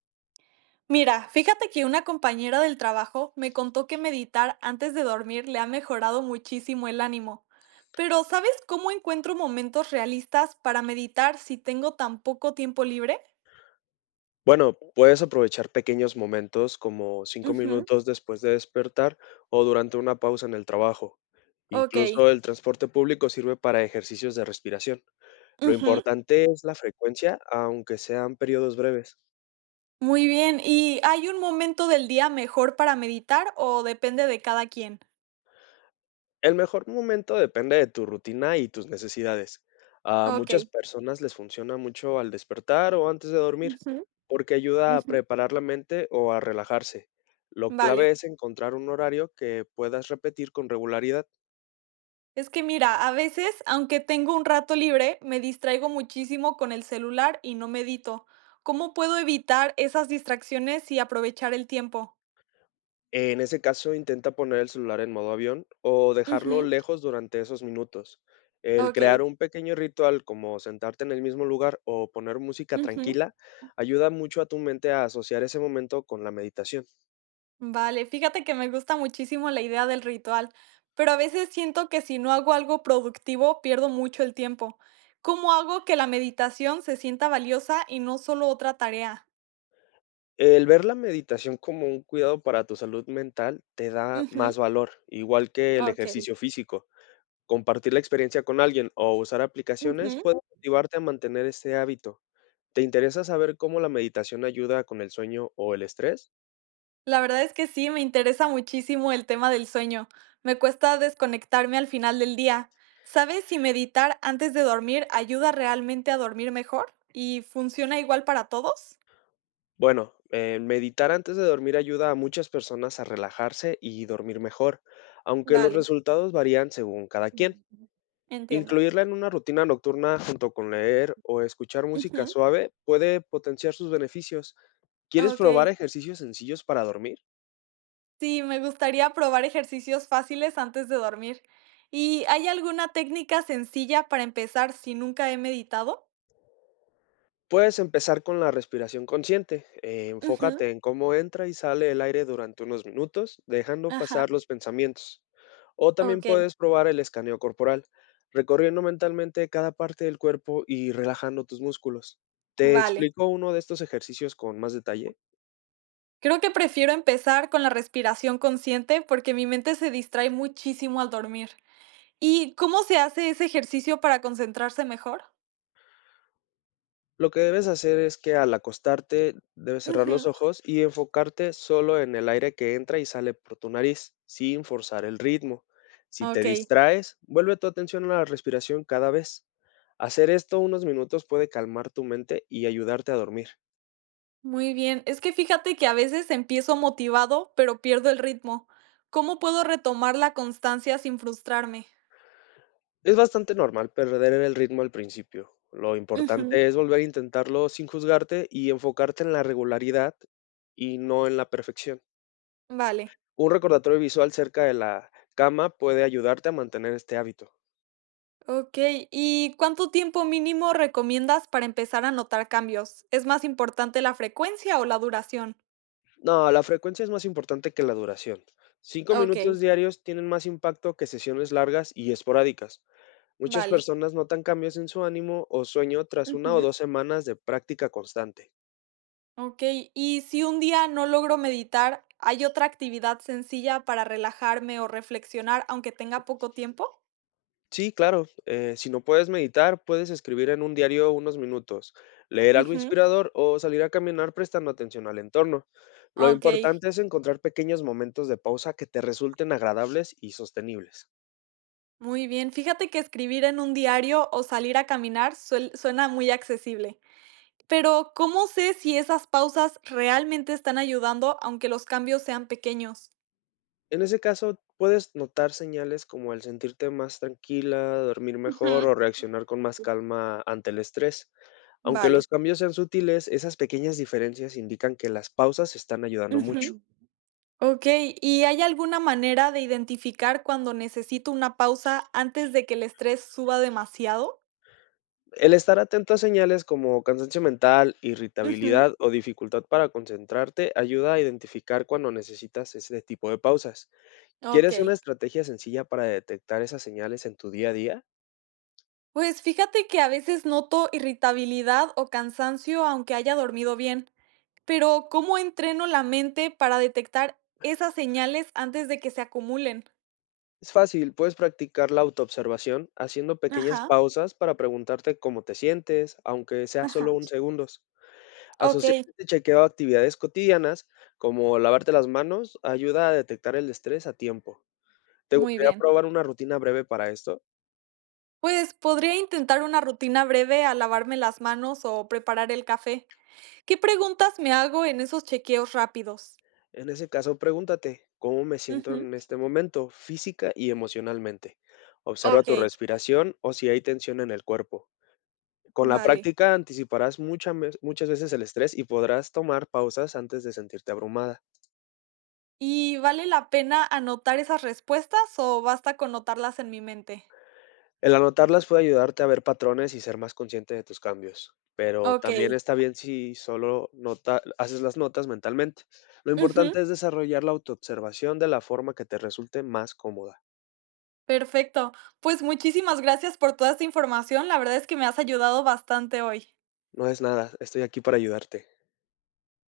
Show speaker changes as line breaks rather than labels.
Mira, fíjate que una compañera del trabajo me contó que meditar antes de dormir le ha mejorado muchísimo el ánimo. Pero ¿sabes cómo encuentro momentos realistas para meditar si tengo tan poco tiempo libre?
Bueno, puedes aprovechar pequeños momentos como cinco
Ujú.
minutos después de despertar o durante una pausa en el trabajo.
Ok.
Incluso el transporte público sirve para ejercicios de respiración. Lo
Ujú.
importante es la frecuencia, aunque sean periodos breves.
Muy bien. ¿Y hay un momento del día mejor para meditar o depende de cada quien?
El mejor momento depende de tu rutina y tus necesidades. A
Ok.
muchas personas les funciona mucho al despertar o antes de dormir,
Ujú.
porque ayuda a
Ujú.
preparar la mente o a relajarse. Lo
Vale.
clave es encontrar un horario que puedas repetir con regularidad.
Es que mira, a veces, aunque tengo un rato libre, me distraigo muchísimo con el celular y no medito. ¿Cómo puedo evitar esas distracciones y aprovechar el tiempo?
En ese caso, intenta poner el celular en modo avión o dejarlo
Ujú.
lejos durante esos minutos. El
Ok.
crear un pequeño ritual como sentarte en el mismo lugar o poner música
Ujú.
tranquila ayuda mucho a tu mente a asociar ese momento con la meditación.
Vale, fíjate que me gusta muchísimo la idea del ritual, pero a veces siento que si no hago algo productivo, pierdo mucho el tiempo. ¿Cómo hago que la meditación se sienta valiosa y no solo otra tarea?
El ver la meditación como un cuidado para tu salud mental te da
Ujú.
más valor, igual que el
Ok.
ejercicio físico. Compartir la experiencia con alguien o usar aplicaciones puede motivarte a mantener este hábito. ¿Te interesa saber cómo la meditación ayuda con el sueño o el estrés?
La verdad es que sí, me interesa muchísimo el tema del sueño. Me cuesta desconectarme al final del día. ¿Sabes si meditar antes de dormir ayuda realmente a dormir mejor? ¿Y funciona igual para todos?
Bueno, meditar antes de dormir ayuda a muchas personas a relajarse y dormir mejor, aunque los
Vale,
resultados varían según cada quien.
entiendo.
Incluirla en una rutina nocturna junto con leer o escuchar música
Ujú.
suave puede potenciar sus beneficios. ¿Quieres
Ok.
probar ejercicios sencillos para dormir?
Sí, me gustaría probar ejercicios fáciles antes de dormir. ¿Y hay alguna técnica sencilla para empezar si nunca he meditado?
Puedes empezar con la respiración consciente,
Ujú.
enfócate en cómo entra y sale el aire durante unos minutos, dejando
Ajá.
pasar los pensamientos. O también
Ok.
puedes probar el escaneo corporal, recorriendo mentalmente cada parte del cuerpo y relajando tus músculos. ¿Te
Vale.
explico uno de estos ejercicios con más detalle?
Creo que prefiero empezar con la respiración consciente porque mi mente se distrae muchísimo al dormir. ¿Y cómo se hace ese ejercicio para concentrarse mejor?
Lo que debes hacer es que al acostarte debes cerrar los
Ujú.
ojos y enfocarte solo en el aire que entra y sale por tu nariz, sin forzar el ritmo. Si te
Ok,
distraes, vuelve tu atención a la respiración cada vez. Hacer esto unos minutos puede calmar tu mente y ayudarte a dormir.
muy bien. Es que fíjate que a veces empiezo motivado, pero pierdo el ritmo. ¿Cómo puedo retomar la constancia sin frustrarme?
Es bastante normal perder el ritmo al principio. Lo
Ujú.
importante es volver a intentarlo sin juzgarte y enfocarte en la regularidad y no en la perfección.
Vale.
Un recordatorio visual cerca de la cama puede ayudarte a mantener este hábito.
Ok. ¿Y cuánto tiempo mínimo recomiendas para empezar a notar cambios? ¿Es más importante la frecuencia o la duración?
No, la frecuencia es más importante que la duración. Cinco
Ok.
minutos diarios tienen más impacto que sesiones largas y esporádicas. Muchas
Vale.
personas notan cambios en su ánimo o sueño tras una o
Ujú.
dos semanas de práctica constante.
Okey, y si un día no logro meditar, ¿hay otra actividad sencilla para relajarme o reflexionar, aunque tenga poco tiempo?
Sí, claro, si no puedes meditar, puedes escribir en un diario unos minutos, leer algo
Ujú.
inspirador o salir a caminar prestando atención al entorno. Lo
Okey,
importante es encontrar pequeños momentos de pausa que te resulten agradables y sostenibles.
muy bien. Fíjate que escribir en un diario o salir a caminar suel suena muy accesible, pero ¿cómo sé si esas pausas realmente están ayudando, aunque los cambios sean pequeños?
En ese caso, puedes notar señales como el sentirte más tranquila, dormir mejor
Ujú.
o reaccionar con más calma ante el estrés. Aunque
Vale.
los cambios sean sutiles, esas pequeñas diferencias indican que las pausas están ayudando
Ujú.
mucho.
Mm. ¿Y hay alguna manera de identificar cuando necesito una pausa antes de que el estrés suba demasiado?
El estar atento a señales como cansancio mental, irritabilidad o dificultad para concentrarte ayuda a identificar cuando necesitas ese tipo de pausas. ¿Quieres una
Okey.
estrategia sencilla para detectar esas señales en tu día a día?
Pues fíjate que a veces noto irritabilidad o cansancio aunque haya dormido bien, pero ¿cómo entreno la mente para detectar esas señales antes de que se acumulen?
Es fácil, puedes practicar la autoobservación haciendo pequeñas
Ajá.
pausas para preguntarte cómo te sientes, aunque sea
Ajá.
solo un segundos. Asociar
Okey,
este chequeo a actividades cotidianas, como lavarte las manos, ayuda a detectar el estrés a tiempo. ¿Te
muy
gustaría
bien.
probar una rutina breve para esto?
Pues podría intentar una rutina breve al lavarme las manos o preparar el café. ¿Qué preguntas me hago en esos chequeos rápidos?
En ese caso, pregúntate, ¿cómo me siento
Ujú.
en este momento, física y emocionalmente? Observa tu
Okey.
respiración o si hay tensión en el cuerpo. Con la
Vale.
práctica anticiparás muchas veces el estrés y podrás tomar pausas antes de sentirte abrumada.
¿Y vale la pena anotar esas respuestas o basta con notarlas en mi mente?
El anotarlas puede ayudarte a ver patrones y ser más consciente de tus cambios, pero también
Okey.
está bien si haces las notas mentalmente. Lo
Ujú,
importante es desarrollar la autoobservación de la forma que te resulte más cómoda.
perfecto. Pues muchísimas gracias por toda esta información. La verdad es que me has ayudado bastante hoy.
No es nada, estoy aquí para ayudarte.